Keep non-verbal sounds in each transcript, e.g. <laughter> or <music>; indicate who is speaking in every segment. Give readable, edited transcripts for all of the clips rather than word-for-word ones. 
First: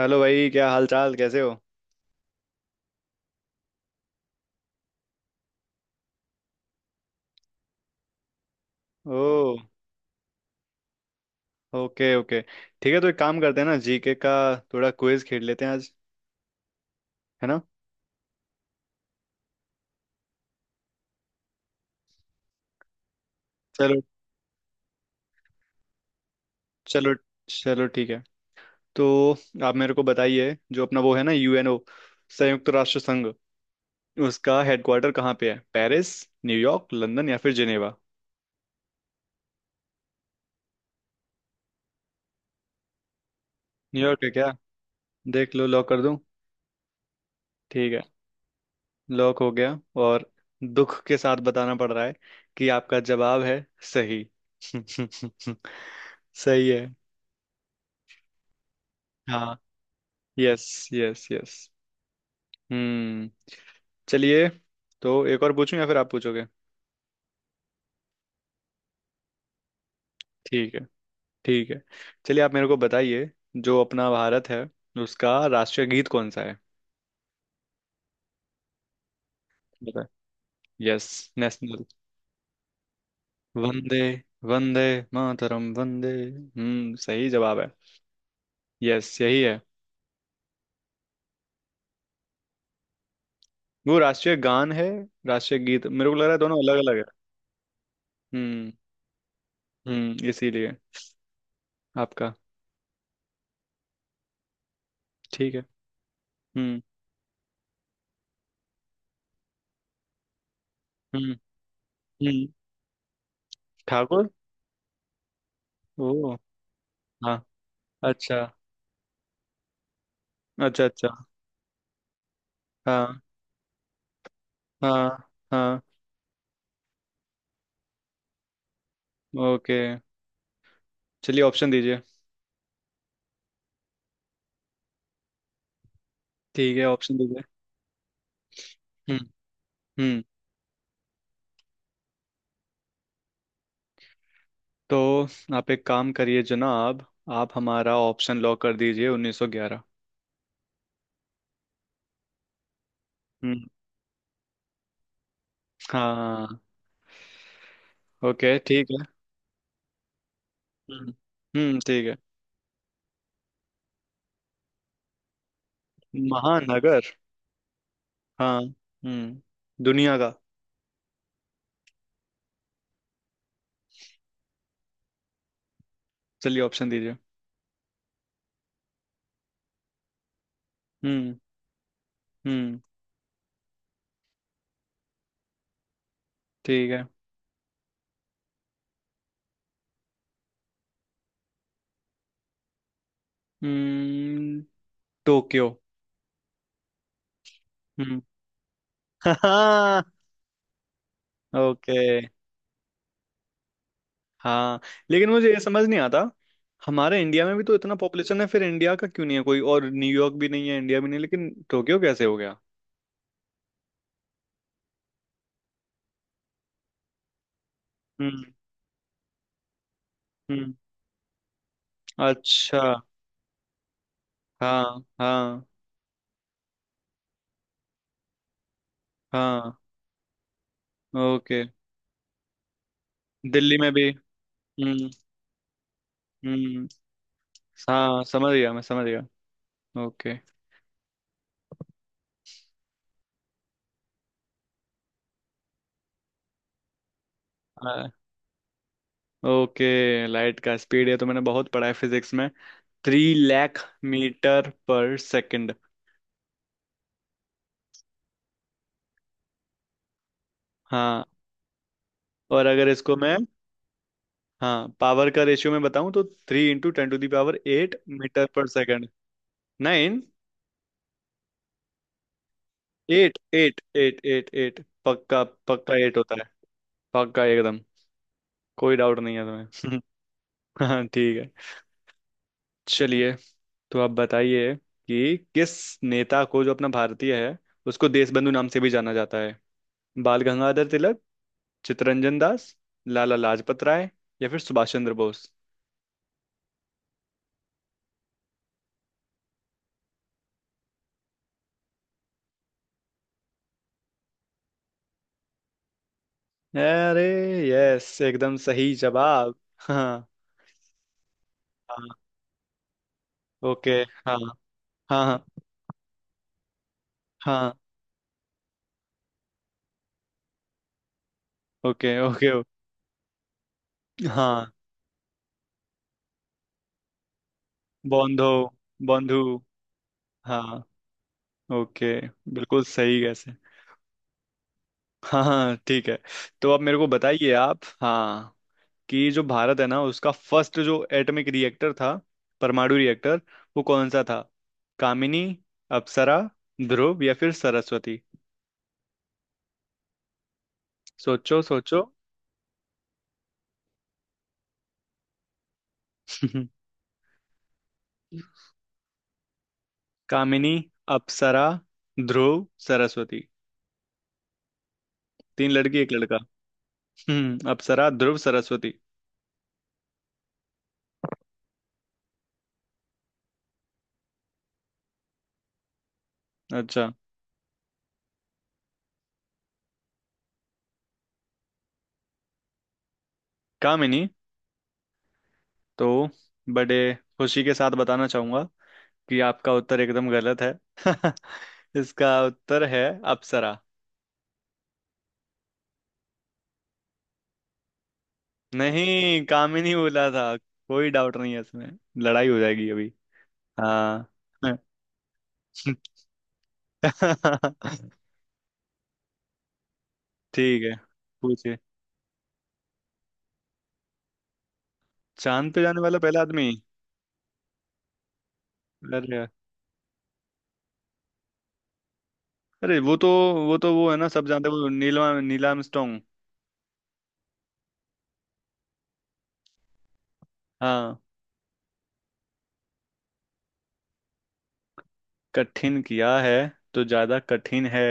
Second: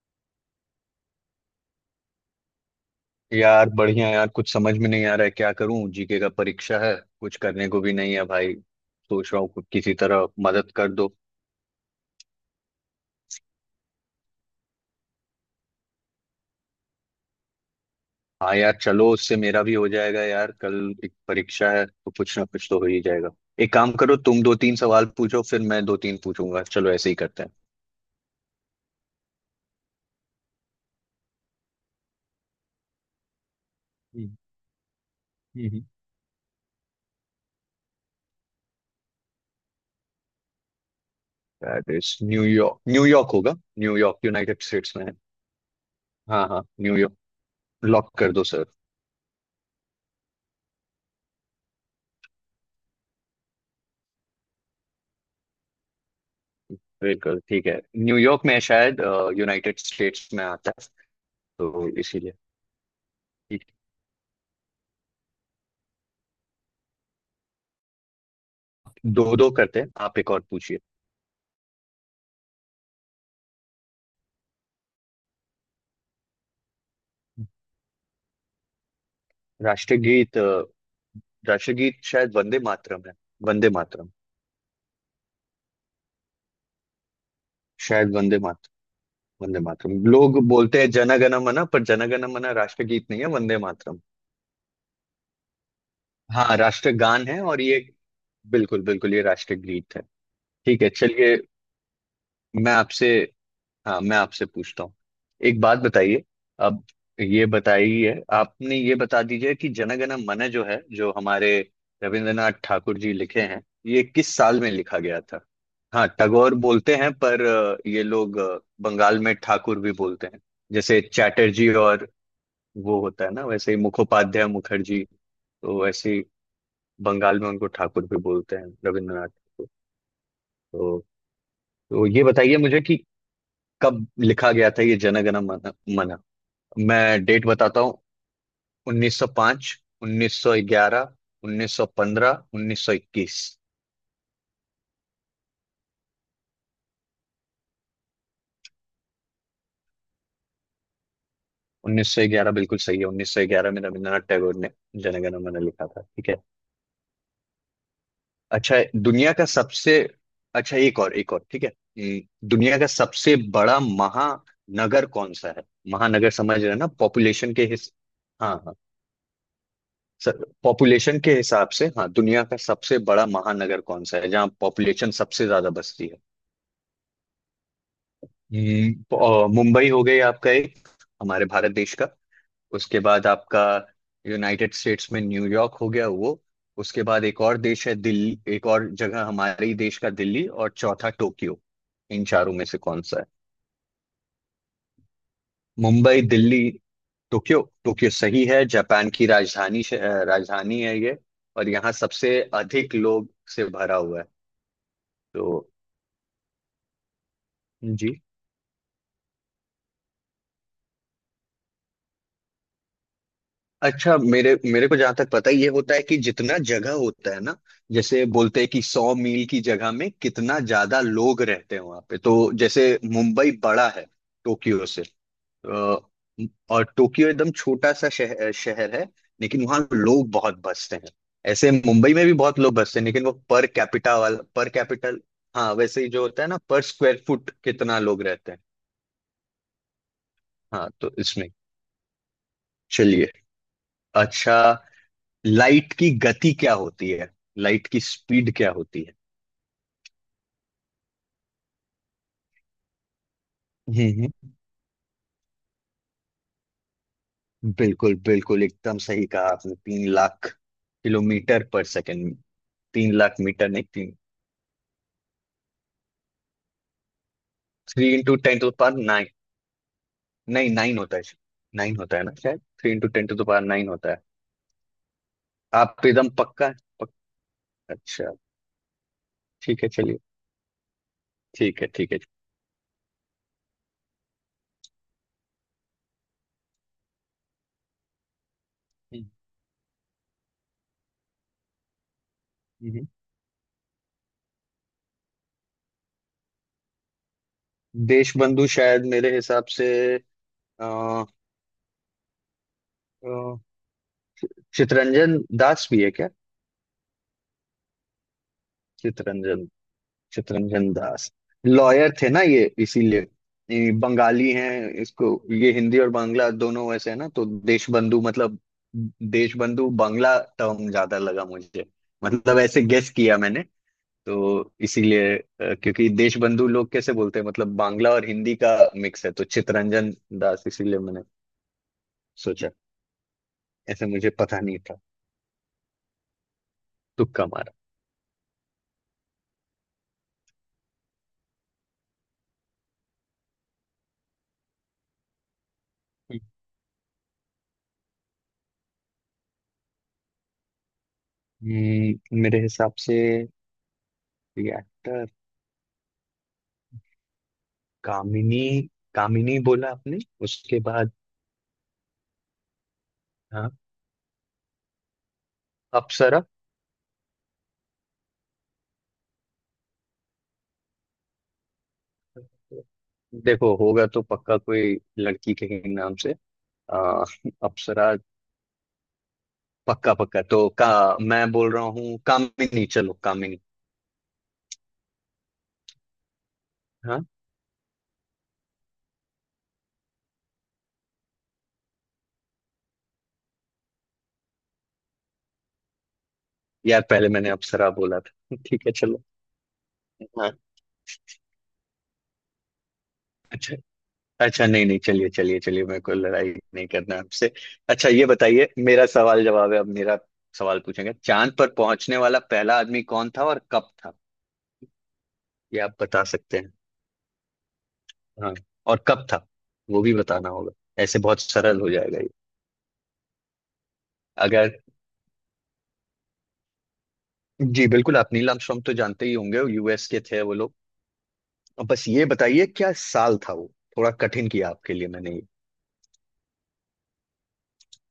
Speaker 1: Hello भाई, क्या हाल चाल? कैसे हो?
Speaker 2: यार बढ़िया यार, कुछ समझ में नहीं आ रहा है। क्या करूं, जीके का परीक्षा है। कुछ करने को भी नहीं है भाई। सोच रहा हूँ
Speaker 1: ओ।
Speaker 2: किसी तरह मदद कर दो।
Speaker 1: ओके ओके, ठीक है। तो एक काम करते हैं ना, जीके का थोड़ा क्विज खेल लेते हैं आज, है ना?
Speaker 2: हाँ यार, चलो उससे मेरा भी हो जाएगा यार। कल एक परीक्षा है तो कुछ ना कुछ तो हो ही जाएगा। एक काम
Speaker 1: चलो
Speaker 2: करो, तुम दो तीन सवाल पूछो फिर मैं दो तीन पूछूंगा। चलो ऐसे
Speaker 1: चलो
Speaker 2: ही करते हैं।
Speaker 1: चलो, ठीक है। तो आप मेरे को बताइए, जो अपना वो है ना, यूएनओ, संयुक्त राष्ट्र संघ,
Speaker 2: हम्म।
Speaker 1: उसका हेडक्वार्टर कहाँ पे है?
Speaker 2: हम्म।
Speaker 1: पेरिस, न्यूयॉर्क, लंदन या फिर Geneva?
Speaker 2: That is New York, New York होगा। न्यूयॉर्क
Speaker 1: न्यूयॉर्क है क्या?
Speaker 2: यूनाइटेड स्टेट्स में है।
Speaker 1: देख लो, लॉक कर दूं?
Speaker 2: हाँ हाँ, न्यूयॉर्क।
Speaker 1: ठीक है,
Speaker 2: लॉक कर दो सर।
Speaker 1: लॉक हो गया। और दुख के साथ बताना पड़ रहा है कि आपका जवाब है सही। <laughs> सही है।
Speaker 2: बिल्कुल ठीक है। न्यूयॉर्क में शायद
Speaker 1: हाँ।
Speaker 2: यूनाइटेड स्टेट्स में
Speaker 1: यस।
Speaker 2: आता है,
Speaker 1: यस यस।
Speaker 2: तो इसीलिए।
Speaker 1: हम्म। चलिए, तो एक और पूछूं या फिर आप पूछोगे?
Speaker 2: दो दो करते हैं, आप एक और
Speaker 1: ठीक
Speaker 2: पूछिए।
Speaker 1: है ठीक है। चलिए, आप मेरे को बताइए, जो अपना भारत है, उसका राष्ट्रीय गीत कौन सा है? बताए।
Speaker 2: राष्ट्रगीत
Speaker 1: यस। नेशनल।
Speaker 2: राष्ट्रगीत शायद वंदे मातरम है। वंदे
Speaker 1: वंदे,
Speaker 2: मातरम।
Speaker 1: वंदे मातरम, वंदे। हम्म, सही जवाब है।
Speaker 2: शायद वंदे मातरम।
Speaker 1: यस, यही है।
Speaker 2: वंदे मातरम लोग बोलते हैं, जन गण मन। पर जन गण मन राष्ट्रगीत नहीं है, वंदे
Speaker 1: वो
Speaker 2: मातरम।
Speaker 1: राष्ट्रीय गान है, राष्ट्रीय गीत मेरे को लग रहा है
Speaker 2: हाँ,
Speaker 1: दोनों अलग अलग है।
Speaker 2: राष्ट्रगान है और ये
Speaker 1: हम्म।
Speaker 2: बिल्कुल बिल्कुल ये राष्ट्रगीत है।
Speaker 1: हम्म, इसीलिए।
Speaker 2: ठीक है, चलिए।
Speaker 1: आपका।
Speaker 2: मैं आपसे हाँ, मैं आपसे पूछता हूँ।
Speaker 1: ठीक
Speaker 2: एक
Speaker 1: है।
Speaker 2: बात बताइए।
Speaker 1: हम्म।
Speaker 2: अब ये बताइए आपने ये बता दीजिए कि जनगण मन जो है, जो
Speaker 1: हम्म।
Speaker 2: हमारे
Speaker 1: हम्म।
Speaker 2: रविंद्रनाथ ठाकुर जी लिखे हैं, ये
Speaker 1: ठाकुर।
Speaker 2: किस साल में लिखा गया था। हाँ,
Speaker 1: ओ।
Speaker 2: टगोर बोलते हैं
Speaker 1: हाँ।
Speaker 2: पर ये लोग
Speaker 1: अच्छा।
Speaker 2: बंगाल में ठाकुर भी बोलते हैं।
Speaker 1: अच्छा
Speaker 2: जैसे
Speaker 1: अच्छा।
Speaker 2: चैटर्जी और वो
Speaker 1: हाँ
Speaker 2: होता है ना, वैसे ही मुखोपाध्याय मुखर्जी।
Speaker 1: हाँ हाँ।
Speaker 2: तो वैसे ही बंगाल में उनको ठाकुर भी बोलते हैं, रविंद्रनाथ ठाकुर।
Speaker 1: ओके।
Speaker 2: तो,
Speaker 1: चलिए, ऑप्शन दीजिए।
Speaker 2: तो ये बताइए मुझे कि कब लिखा गया था ये जनगण मन।
Speaker 1: ठीक है, ऑप्शन
Speaker 2: मैं
Speaker 1: दीजिए।
Speaker 2: डेट बताता हूँ।
Speaker 1: हम्म।
Speaker 2: 1905,
Speaker 1: हम्म।
Speaker 2: 1911, 1915, 1921।
Speaker 1: तो आप एक काम करिए जनाब, आप हमारा ऑप्शन लॉक कर दीजिए 1911।
Speaker 2: 1911 बिल्कुल सही है।
Speaker 1: हम्म।
Speaker 2: 1911 में रविंद्रनाथ टैगोर ने जनगण मन लिखा था, ठीक है।
Speaker 1: हाँ। ओके
Speaker 2: अच्छा,
Speaker 1: ठीक है।
Speaker 2: दुनिया का सबसे अच्छा एक
Speaker 1: हम्म।
Speaker 2: और एक और, ठीक है।
Speaker 1: हम्म, ठीक है।
Speaker 2: दुनिया का सबसे बड़ा महानगर कौन सा है? महानगर समझ रहे हैं ना,
Speaker 1: महानगर।
Speaker 2: पॉपुलेशन के हिस हाँ
Speaker 1: हाँ,
Speaker 2: हाँ
Speaker 1: हम्म, दुनिया का।
Speaker 2: सर, पॉपुलेशन के हिसाब से, हाँ। दुनिया का सबसे बड़ा महानगर कौन सा है, जहाँ पॉपुलेशन सबसे ज्यादा बसती है।
Speaker 1: चलिए, ऑप्शन दीजिए।
Speaker 2: मुंबई हो गई आपका एक,
Speaker 1: हम्म।
Speaker 2: हमारे भारत देश का।
Speaker 1: हम्म।
Speaker 2: उसके बाद आपका यूनाइटेड स्टेट्स में न्यूयॉर्क हो गया वो।
Speaker 1: ठीक
Speaker 2: उसके
Speaker 1: है।
Speaker 2: बाद एक और देश है दिल्ली, एक और जगह हमारे ही देश का दिल्ली। और चौथा टोक्यो। इन चारों में से कौन सा है?
Speaker 1: हम्म, Tokyo.
Speaker 2: Mumbai, Delhi, Tokyo. Tokyo
Speaker 1: हम्म।
Speaker 2: सही है। जापान की राजधानी
Speaker 1: <laughs>
Speaker 2: राजधानी है ये। और यहाँ
Speaker 1: ओके।
Speaker 2: सबसे अधिक लोग से भरा हुआ है,
Speaker 1: हाँ। लेकिन मुझे ये
Speaker 2: तो।
Speaker 1: समझ नहीं आता, हमारे इंडिया में भी तो इतना
Speaker 2: जी।
Speaker 1: पॉपुलेशन है, फिर इंडिया का क्यों नहीं है? कोई और न्यूयॉर्क भी नहीं है, इंडिया भी नहीं है, लेकिन टोक्यो कैसे हो गया?
Speaker 2: अच्छा, मेरे मेरे को जहां तक पता है, ये होता है कि जितना जगह होता है ना, जैसे
Speaker 1: हम्म।
Speaker 2: बोलते हैं कि 100 मील की जगह में कितना
Speaker 1: हम्म।
Speaker 2: ज्यादा लोग रहते हैं वहां पे, तो।
Speaker 1: अच्छा।
Speaker 2: जैसे मुंबई बड़ा है टोक्यो
Speaker 1: हाँ
Speaker 2: से।
Speaker 1: हाँ।
Speaker 2: अ, और टोक्यो एकदम छोटा सा शहर शहर है। लेकिन
Speaker 1: हाँ।
Speaker 2: वहाँ लोग बहुत बसते हैं।
Speaker 1: ओके।
Speaker 2: ऐसे मुंबई में भी बहुत लोग बसते हैं, लेकिन वो पर
Speaker 1: दिल्ली में भी।
Speaker 2: कैपिटा वाला पर
Speaker 1: हम्म।
Speaker 2: कैपिटल। हाँ, वैसे ही जो होता है ना, पर
Speaker 1: हम्म।
Speaker 2: स्क्वायर फुट कितना
Speaker 1: हाँ
Speaker 2: लोग
Speaker 1: समझ
Speaker 2: रहते हैं।
Speaker 1: गया, मैं समझ गया। ओके।
Speaker 2: हाँ तो इसमें, चलिए, अच्छा। लाइट की गति क्या होती है? लाइट की
Speaker 1: आ,
Speaker 2: स्पीड क्या होती है?
Speaker 1: ओके, लाइट का स्पीड है तो मैंने बहुत पढ़ा है फिजिक्स में। 3 लाख
Speaker 2: हम्म। हम्म।
Speaker 1: Metre per second.
Speaker 2: बिल्कुल बिल्कुल एकदम सही कहा आपने, 3 लाख
Speaker 1: हाँ।
Speaker 2: Kilometre per second.
Speaker 1: और अगर
Speaker 2: तीन
Speaker 1: इसको मैं,
Speaker 2: लाख मीटर नहीं, तीन।
Speaker 1: हाँ, पावर का रेशियो मैं बताऊं तो three into ten to the power eight
Speaker 2: three into
Speaker 1: metre
Speaker 2: ten
Speaker 1: पर
Speaker 2: टू पावर
Speaker 1: सेकंड।
Speaker 2: नाइन।
Speaker 1: 9।
Speaker 2: नहीं, नाइन होता है। नाइन होता है ना शायद, three into ten
Speaker 1: eight
Speaker 2: to power
Speaker 1: eight
Speaker 2: nine होता
Speaker 1: एट
Speaker 2: है।
Speaker 1: एट एट पक्का। पक्का
Speaker 2: आप
Speaker 1: एट
Speaker 2: एकदम
Speaker 1: होता है।
Speaker 2: पक्का है? पक्का।
Speaker 1: पक्का एकदम।
Speaker 2: अच्छा।
Speaker 1: कोई डाउट नहीं है
Speaker 2: ठीक है
Speaker 1: तुम्हें।
Speaker 2: चलिए।
Speaker 1: <laughs> हाँ ठीक है।
Speaker 2: ठीक है ठीक है।
Speaker 1: चलिए, तो आप बताइए कि किस नेता को, जो अपना भारतीय है, उसको देशबंधु नाम से भी जाना
Speaker 2: हम्म।
Speaker 1: जाता है? बाल गंगाधर तिलक, चित्तरंजन दास,
Speaker 2: हम्म।
Speaker 1: लाला लाजपत राय या फिर सुभाष चंद्र बोस?
Speaker 2: देशबंधु शायद मेरे हिसाब से, अ, अ, चितरंजन दास भी है क्या?
Speaker 1: अरे, यस एकदम सही जवाब।
Speaker 2: चितरंजन
Speaker 1: हाँ।
Speaker 2: चित्तरंजन दास
Speaker 1: हाँ।
Speaker 2: लॉयर थे ना, ये इसीलिए।
Speaker 1: ओके।
Speaker 2: ये
Speaker 1: हाँ
Speaker 2: बंगाली हैं।
Speaker 1: हाँ।
Speaker 2: इसको
Speaker 1: हाँ।
Speaker 2: ये हिंदी और बांग्ला दोनों वैसे है ना, तो
Speaker 1: हाँ।
Speaker 2: देशबंधु मतलब देशबंधु बांग्ला टर्म ज्यादा लगा मुझे,
Speaker 1: ओके ओके।
Speaker 2: मतलब ऐसे गेस किया मैंने। तो
Speaker 1: हाँ।
Speaker 2: इसीलिए क्योंकि देशबंधु लोग कैसे बोलते हैं, मतलब बांग्ला और
Speaker 1: बंधो।
Speaker 2: हिंदी का मिक्स है,
Speaker 1: बंधु।
Speaker 2: तो चित्तरंजन दास,
Speaker 1: हाँ।
Speaker 2: इसीलिए मैंने
Speaker 1: ओके।
Speaker 2: सोचा।
Speaker 1: बिल्कुल सही गैस है।
Speaker 2: ऐसे मुझे पता नहीं था।
Speaker 1: हाँ हाँ, ठीक है। तो अब मेरे को
Speaker 2: तुक्का
Speaker 1: बताइए,
Speaker 2: मारा।
Speaker 1: आप, हाँ, कि जो भारत है ना, उसका फर्स्ट जो एटॉमिक रिएक्टर था, परमाणु रिएक्टर, वो कौन सा था? कामिनी, अप्सरा, ध्रुव या फिर सरस्वती? सोचो सोचो।
Speaker 2: मेरे हिसाब से एक्टर
Speaker 1: <laughs>
Speaker 2: कामिनी। कामिनी बोला आपने,
Speaker 1: कामिनी।
Speaker 2: उसके बाद?
Speaker 1: अप्सरा, ध्रुव, सरस्वती।
Speaker 2: हाँ,
Speaker 1: तीन लड़की एक लड़का।
Speaker 2: अप्सरा।
Speaker 1: हम्म, अप्सरा, ध्रुव, सरस्वती।
Speaker 2: देखो होगा तो पक्का कोई लड़की के ही नाम से।
Speaker 1: अच्छा।
Speaker 2: आ, अप्सरा पक्का पक्का। तो का, मैं बोल रहा हूँ कामिनी, चलो कामिनी।
Speaker 1: काम ही नहीं। तो बड़े
Speaker 2: हाँ,
Speaker 1: खुशी के साथ बताना चाहूंगा कि आपका उत्तर एकदम गलत है। <laughs> इसका उत्तर है अप्सरा।
Speaker 2: यार पहले मैंने अप्सरा बोला था <laughs> ठीक है चलो।
Speaker 1: नहीं, कामिनी बोला था।
Speaker 2: हाँ।
Speaker 1: कोई डाउट नहीं है इसमें, लड़ाई हो जाएगी अभी।
Speaker 2: अच्छा।
Speaker 1: हाँ।
Speaker 2: अच्छा
Speaker 1: <laughs>
Speaker 2: नहीं नहीं, चलिए चलिए चलिए, मेरे को लड़ाई नहीं करना आपसे। अच्छा, ये बताइए, मेरा सवाल जवाब है। अब मेरा सवाल
Speaker 1: ठीक है।
Speaker 2: पूछेंगे। चांद पर
Speaker 1: पूछिए,
Speaker 2: पहुंचने वाला पहला आदमी कौन था और कब था?
Speaker 1: चांद
Speaker 2: ये
Speaker 1: पे
Speaker 2: आप
Speaker 1: जाने वाला
Speaker 2: बता
Speaker 1: पहला
Speaker 2: सकते
Speaker 1: आदमी।
Speaker 2: हैं, हाँ, और कब था
Speaker 1: अरे।
Speaker 2: वो भी बताना होगा, ऐसे बहुत सरल हो जाएगा ये।
Speaker 1: अरे, वो है ना, सब जानते
Speaker 2: अगर,
Speaker 1: हैं वो, नील आर्मस्ट्रांग।
Speaker 2: जी बिल्कुल, आप नील आर्मस्ट्रॉन्ग तो जानते ही होंगे, यूएस के थे वो लोग।
Speaker 1: हाँ।
Speaker 2: अब बस ये बताइए क्या साल था वो। थोड़ा कठिन किया आपके लिए मैंने ये।
Speaker 1: कठिन किया है तो ज्यादा कठिन है,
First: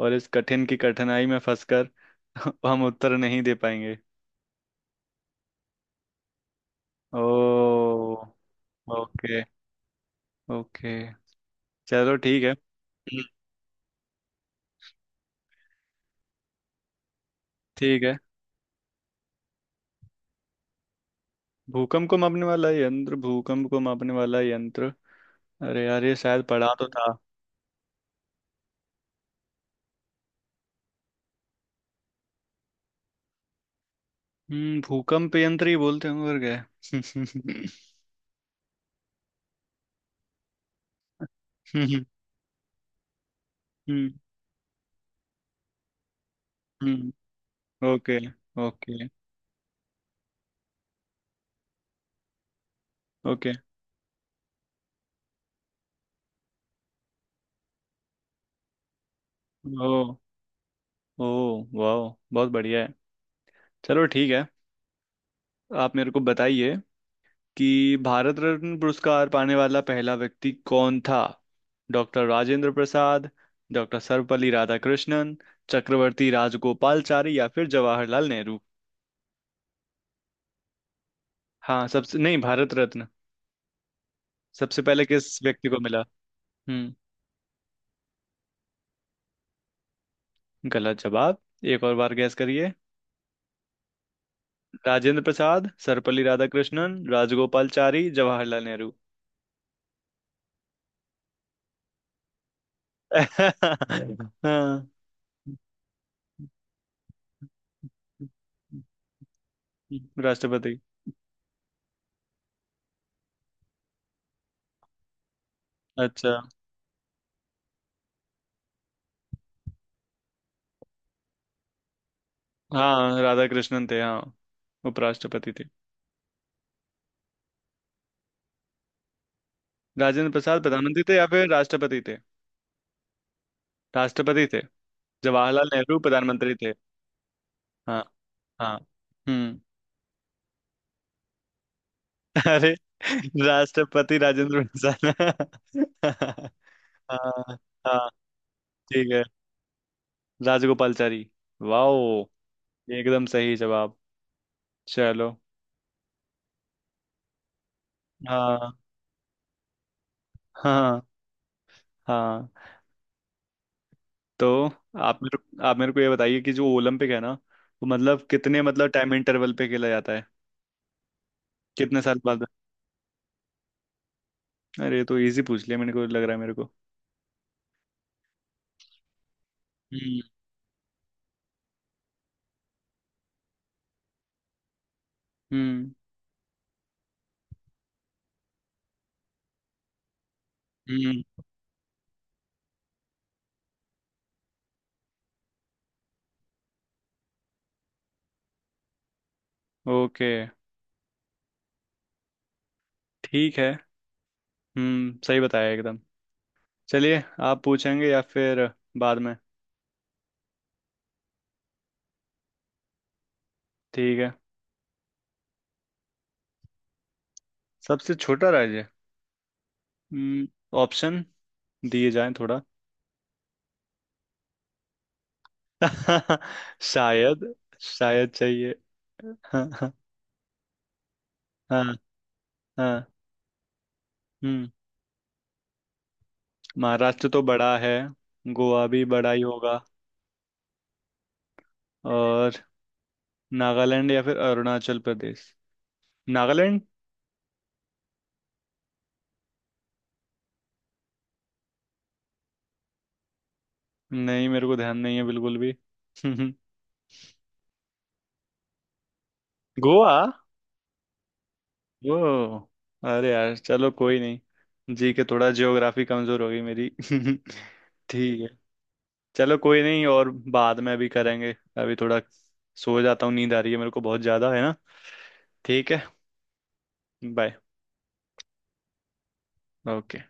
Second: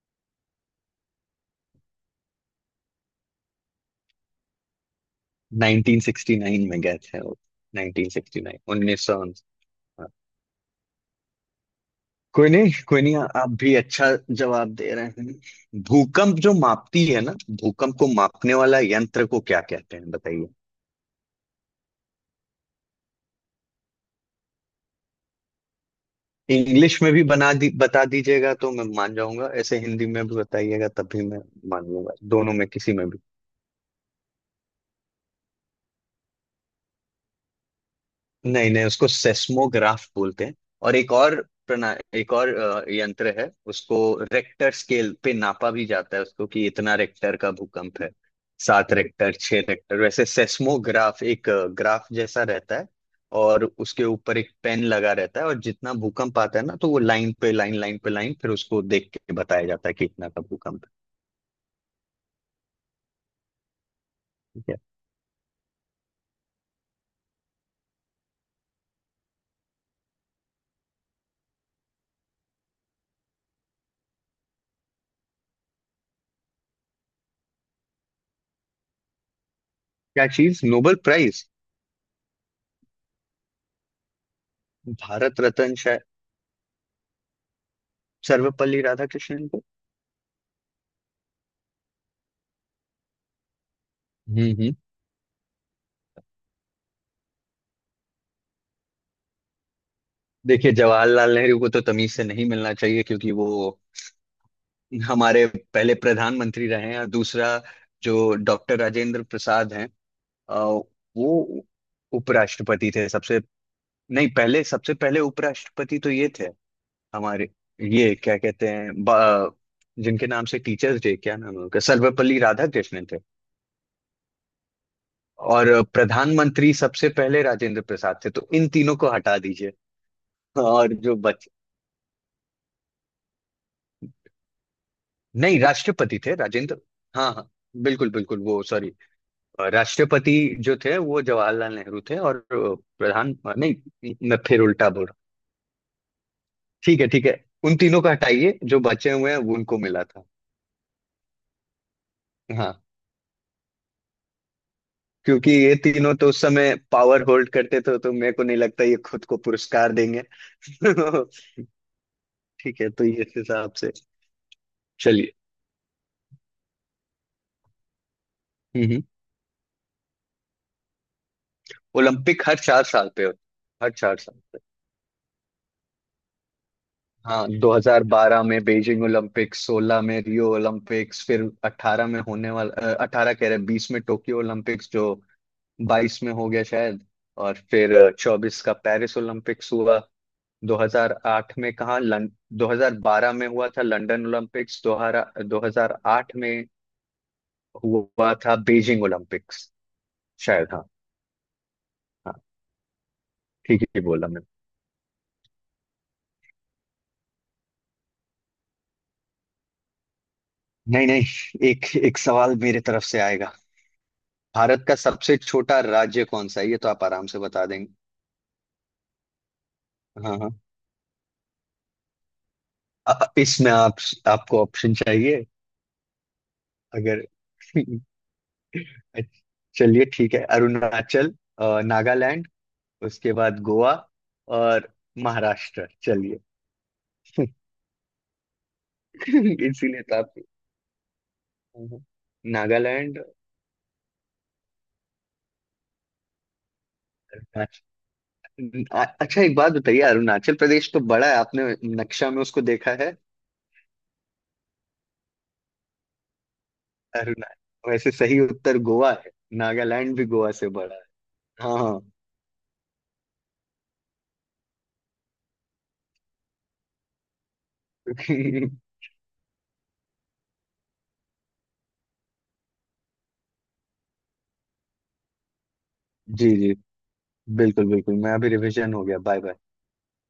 Speaker 1: और इस कठिन की कठिनाई में फंसकर <laughs> हम उत्तर नहीं दे पाएंगे।
Speaker 2: 1969 में गए थे वो,
Speaker 1: ओ।
Speaker 2: 1969, उन्नीस सौ।
Speaker 1: ओके।
Speaker 2: हाँ।
Speaker 1: ओके। चलो ठीक
Speaker 2: कोई
Speaker 1: है।
Speaker 2: नहीं कोई नहीं।
Speaker 1: हम्म,
Speaker 2: आप भी अच्छा जवाब दे रहे हैं। भूकंप जो मापती है ना, भूकंप
Speaker 1: ठीक
Speaker 2: को
Speaker 1: है।
Speaker 2: मापने वाला यंत्र को क्या कहते हैं, बताइए।
Speaker 1: भूकंप को मापने वाला यंत्र, भूकंप को मापने वाला यंत्र। अरे यार, ये शायद पढ़ा तो
Speaker 2: इंग्लिश
Speaker 1: था।
Speaker 2: में भी बना दी बता दीजिएगा तो मैं मान जाऊंगा, ऐसे हिंदी में भी बताइएगा तब भी मैं मान लूंगा, दोनों में किसी में भी।
Speaker 1: हम्म, भूकंप यंत्र ही बोलते हैं, मगर गए। <laughs>
Speaker 2: नहीं नहीं, उसको सेस्मोग्राफ बोलते हैं। और एक और प्रणा
Speaker 1: हम्म।
Speaker 2: एक और यंत्र है, उसको रेक्टर स्केल पे नापा भी जाता है, उसको कि इतना
Speaker 1: हम्म।
Speaker 2: रेक्टर का भूकंप है।
Speaker 1: Okay
Speaker 2: 7
Speaker 1: okay.
Speaker 2: Rector, 6 rector. वैसे सेस्मोग्राफ एक ग्राफ जैसा रहता है,
Speaker 1: ओके।
Speaker 2: और उसके ऊपर एक पेन लगा रहता है, और जितना भूकंप आता है ना तो वो लाइन पे लाइन, लाइन पे लाइन, फिर उसको देख के बताया जाता
Speaker 1: ओ।
Speaker 2: है कि इतना का भूकंप
Speaker 1: ओ, वाह, बहुत बढ़िया है। चलो ठीक है।
Speaker 2: है।
Speaker 1: आप मेरे को बताइए कि भारत रत्न पुरस्कार पाने वाला पहला व्यक्ति कौन था? डॉक्टर राजेंद्र प्रसाद, डॉक्टर सर्वपल्ली राधाकृष्णन, चक्रवर्ती राजगोपालचारी या फिर जवाहरलाल नेहरू?
Speaker 2: क्या चीज, नोबेल प्राइज?
Speaker 1: हाँ, सबसे नहीं, भारत रत्न, सबसे पहले किस
Speaker 2: भारत
Speaker 1: व्यक्ति
Speaker 2: रत्न
Speaker 1: को
Speaker 2: शायद
Speaker 1: मिला? हम्म।
Speaker 2: सर्वपल्ली राधाकृष्णन को।
Speaker 1: गलत जवाब, एक और बार गैस करिए।
Speaker 2: हम्म।
Speaker 1: राजेंद्र प्रसाद, सर्वपल्ली राधाकृष्णन, राजगोपालचारी, जवाहरलाल नेहरू।
Speaker 2: देखिए, जवाहरलाल नेहरू को तो तमीज से नहीं मिलना चाहिए, क्योंकि वो
Speaker 1: <laughs> हाँ।
Speaker 2: हमारे पहले प्रधानमंत्री रहे हैं। और दूसरा, जो डॉक्टर राजेंद्र प्रसाद हैं, अ,
Speaker 1: राष्ट्रपति।
Speaker 2: वो उपराष्ट्रपति थे सबसे, नहीं पहले। सबसे पहले उपराष्ट्रपति तो ये
Speaker 1: अच्छा।
Speaker 2: थे हमारे, ये क्या कहते हैं, जिनके नाम से टीचर्स डे, क्या नाम है उनका, सर्वपल्ली राधाकृष्णन थे।
Speaker 1: हाँ, राधा कृष्णन थे, हाँ, उपराष्ट्रपति थे।
Speaker 2: और प्रधानमंत्री सबसे पहले राजेंद्र प्रसाद थे, तो इन तीनों को हटा दीजिए
Speaker 1: राजेंद्र प्रसाद
Speaker 2: और
Speaker 1: प्रधानमंत्री
Speaker 2: जो
Speaker 1: थे या फिर
Speaker 2: बच,
Speaker 1: राष्ट्रपति थे? राष्ट्रपति थे,
Speaker 2: नहीं,
Speaker 1: जवाहरलाल नेहरू
Speaker 2: राष्ट्रपति थे
Speaker 1: प्रधानमंत्री थे।
Speaker 2: राजेंद्र, हाँ हाँ,
Speaker 1: हाँ
Speaker 2: बिल्कुल बिल्कुल, वो
Speaker 1: हाँ।
Speaker 2: सॉरी,
Speaker 1: हम्म।
Speaker 2: राष्ट्रपति जो थे वो जवाहरलाल नेहरू थे और
Speaker 1: <laughs> अरे,
Speaker 2: प्रधान, नहीं,
Speaker 1: राष्ट्रपति
Speaker 2: मैं फिर
Speaker 1: राजेंद्र
Speaker 2: उल्टा बोल रहा
Speaker 1: प्रसाद।
Speaker 2: हूँ।
Speaker 1: <laughs>
Speaker 2: ठीक है ठीक है।
Speaker 1: हाँ।
Speaker 2: उन तीनों को
Speaker 1: हाँ।
Speaker 2: हटाइए, जो बचे
Speaker 1: ठीक है।
Speaker 2: हुए हैं वो उनको मिला था।
Speaker 1: राजगोपालचारी। वाओ,
Speaker 2: हाँ,
Speaker 1: एकदम सही जवाब। चलो।
Speaker 2: क्योंकि ये तीनों तो उस समय पावर होल्ड करते थे, तो मेरे को नहीं
Speaker 1: हाँ
Speaker 2: लगता ये खुद को पुरस्कार देंगे।
Speaker 1: हाँ
Speaker 2: <laughs>
Speaker 1: हाँ।
Speaker 2: ठीक है, तो ये इस हिसाब से,
Speaker 1: तो
Speaker 2: चलिए।
Speaker 1: आप मेरे को ये बताइए कि जो ओलंपिक है ना, वो मतलब कितने,
Speaker 2: हम्म।
Speaker 1: मतलब
Speaker 2: हम्म।
Speaker 1: टाइम इंटरवल पे खेला जाता है, कितने साल
Speaker 2: ओलंपिक
Speaker 1: बाद?
Speaker 2: हर 4 साल पे होते हैं, हर 4 साल पे।
Speaker 1: अरे, ये तो इजी पूछ लिया, मैंने को लग रहा है मेरे को।
Speaker 2: हाँ, 2012 में बीजिंग ओलंपिक, 16 में
Speaker 1: हम्म।
Speaker 2: रियो ओलंपिक्स, फिर 18 में होने वाला, 18 कह रहे, 20 में टोक्यो ओलंपिक्स जो
Speaker 1: हम्म।
Speaker 2: 22 में हो गया शायद, और फिर 24 का पेरिस ओलंपिक्स हुआ।
Speaker 1: हम्म।
Speaker 2: 2008 में कहाँ लं 2012 में हुआ था लंदन ओलंपिक्स, 2008 में हुआ था बीजिंग ओलंपिक्स,
Speaker 1: ओके।
Speaker 2: शायद। हाँ हाँ,
Speaker 1: ठीक है।
Speaker 2: ठीक ही बोला मैं।
Speaker 1: हम्म, सही बताया एकदम। चलिए, आप पूछेंगे या फिर बाद में?
Speaker 2: नहीं नहीं, एक एक सवाल मेरे तरफ से आएगा।
Speaker 1: ठीक है।
Speaker 2: भारत का सबसे छोटा राज्य कौन सा है, ये तो आप आराम से बता देंगे।
Speaker 1: सबसे छोटा राज्य।
Speaker 2: हाँ
Speaker 1: हम्म।
Speaker 2: हाँ।
Speaker 1: ऑप्शन दिए जाएं थोड़ा।
Speaker 2: इसमें आप आपको ऑप्शन चाहिए?
Speaker 1: <laughs>
Speaker 2: अगर
Speaker 1: शायद, शायद चाहिए।
Speaker 2: <laughs>
Speaker 1: <laughs> हाँ हाँ।
Speaker 2: चलिए ठीक है, अरुणाचल,
Speaker 1: हाँ।
Speaker 2: नागालैंड,
Speaker 1: हाँ,
Speaker 2: उसके बाद गोवा,
Speaker 1: हम्म।
Speaker 2: और महाराष्ट्र, चलिए।
Speaker 1: महाराष्ट्र तो
Speaker 2: <laughs>
Speaker 1: बड़ा है। गोवा भी बड़ा ही होगा।
Speaker 2: इसीलिए तो आप
Speaker 1: और
Speaker 2: नागालैंड,
Speaker 1: नागालैंड या फिर अरुणाचल प्रदेश? नागालैंड।
Speaker 2: अरुणाचल, अच्छा एक बात बताइए, अरुणाचल प्रदेश तो बड़ा है, आपने नक्शा में उसको देखा है?
Speaker 1: नहीं, मेरे को ध्यान नहीं है बिल्कुल भी। <laughs>
Speaker 2: अरुणाचल, वैसे सही उत्तर गोवा है,
Speaker 1: गोवा।
Speaker 2: नागालैंड भी गोवा से बड़ा है। हाँ हाँ।
Speaker 1: वो। अरे यार, चलो कोई नहीं, जी के थोड़ा ज्योग्राफी कमजोर हो गई मेरी। <laughs>
Speaker 2: <laughs>
Speaker 1: ठीक है,
Speaker 2: जी
Speaker 1: चलो कोई नहीं, और बाद में अभी करेंगे। अभी थोड़ा सो जाता हूँ, नींद आ रही है मेरे को बहुत ज्यादा, है ना? ठीक है।
Speaker 2: जी,
Speaker 1: बाय।
Speaker 2: बिल्कुल बिल्कुल, मैं अभी रिवीजन हो गया, बाय बाय।
Speaker 1: ओके।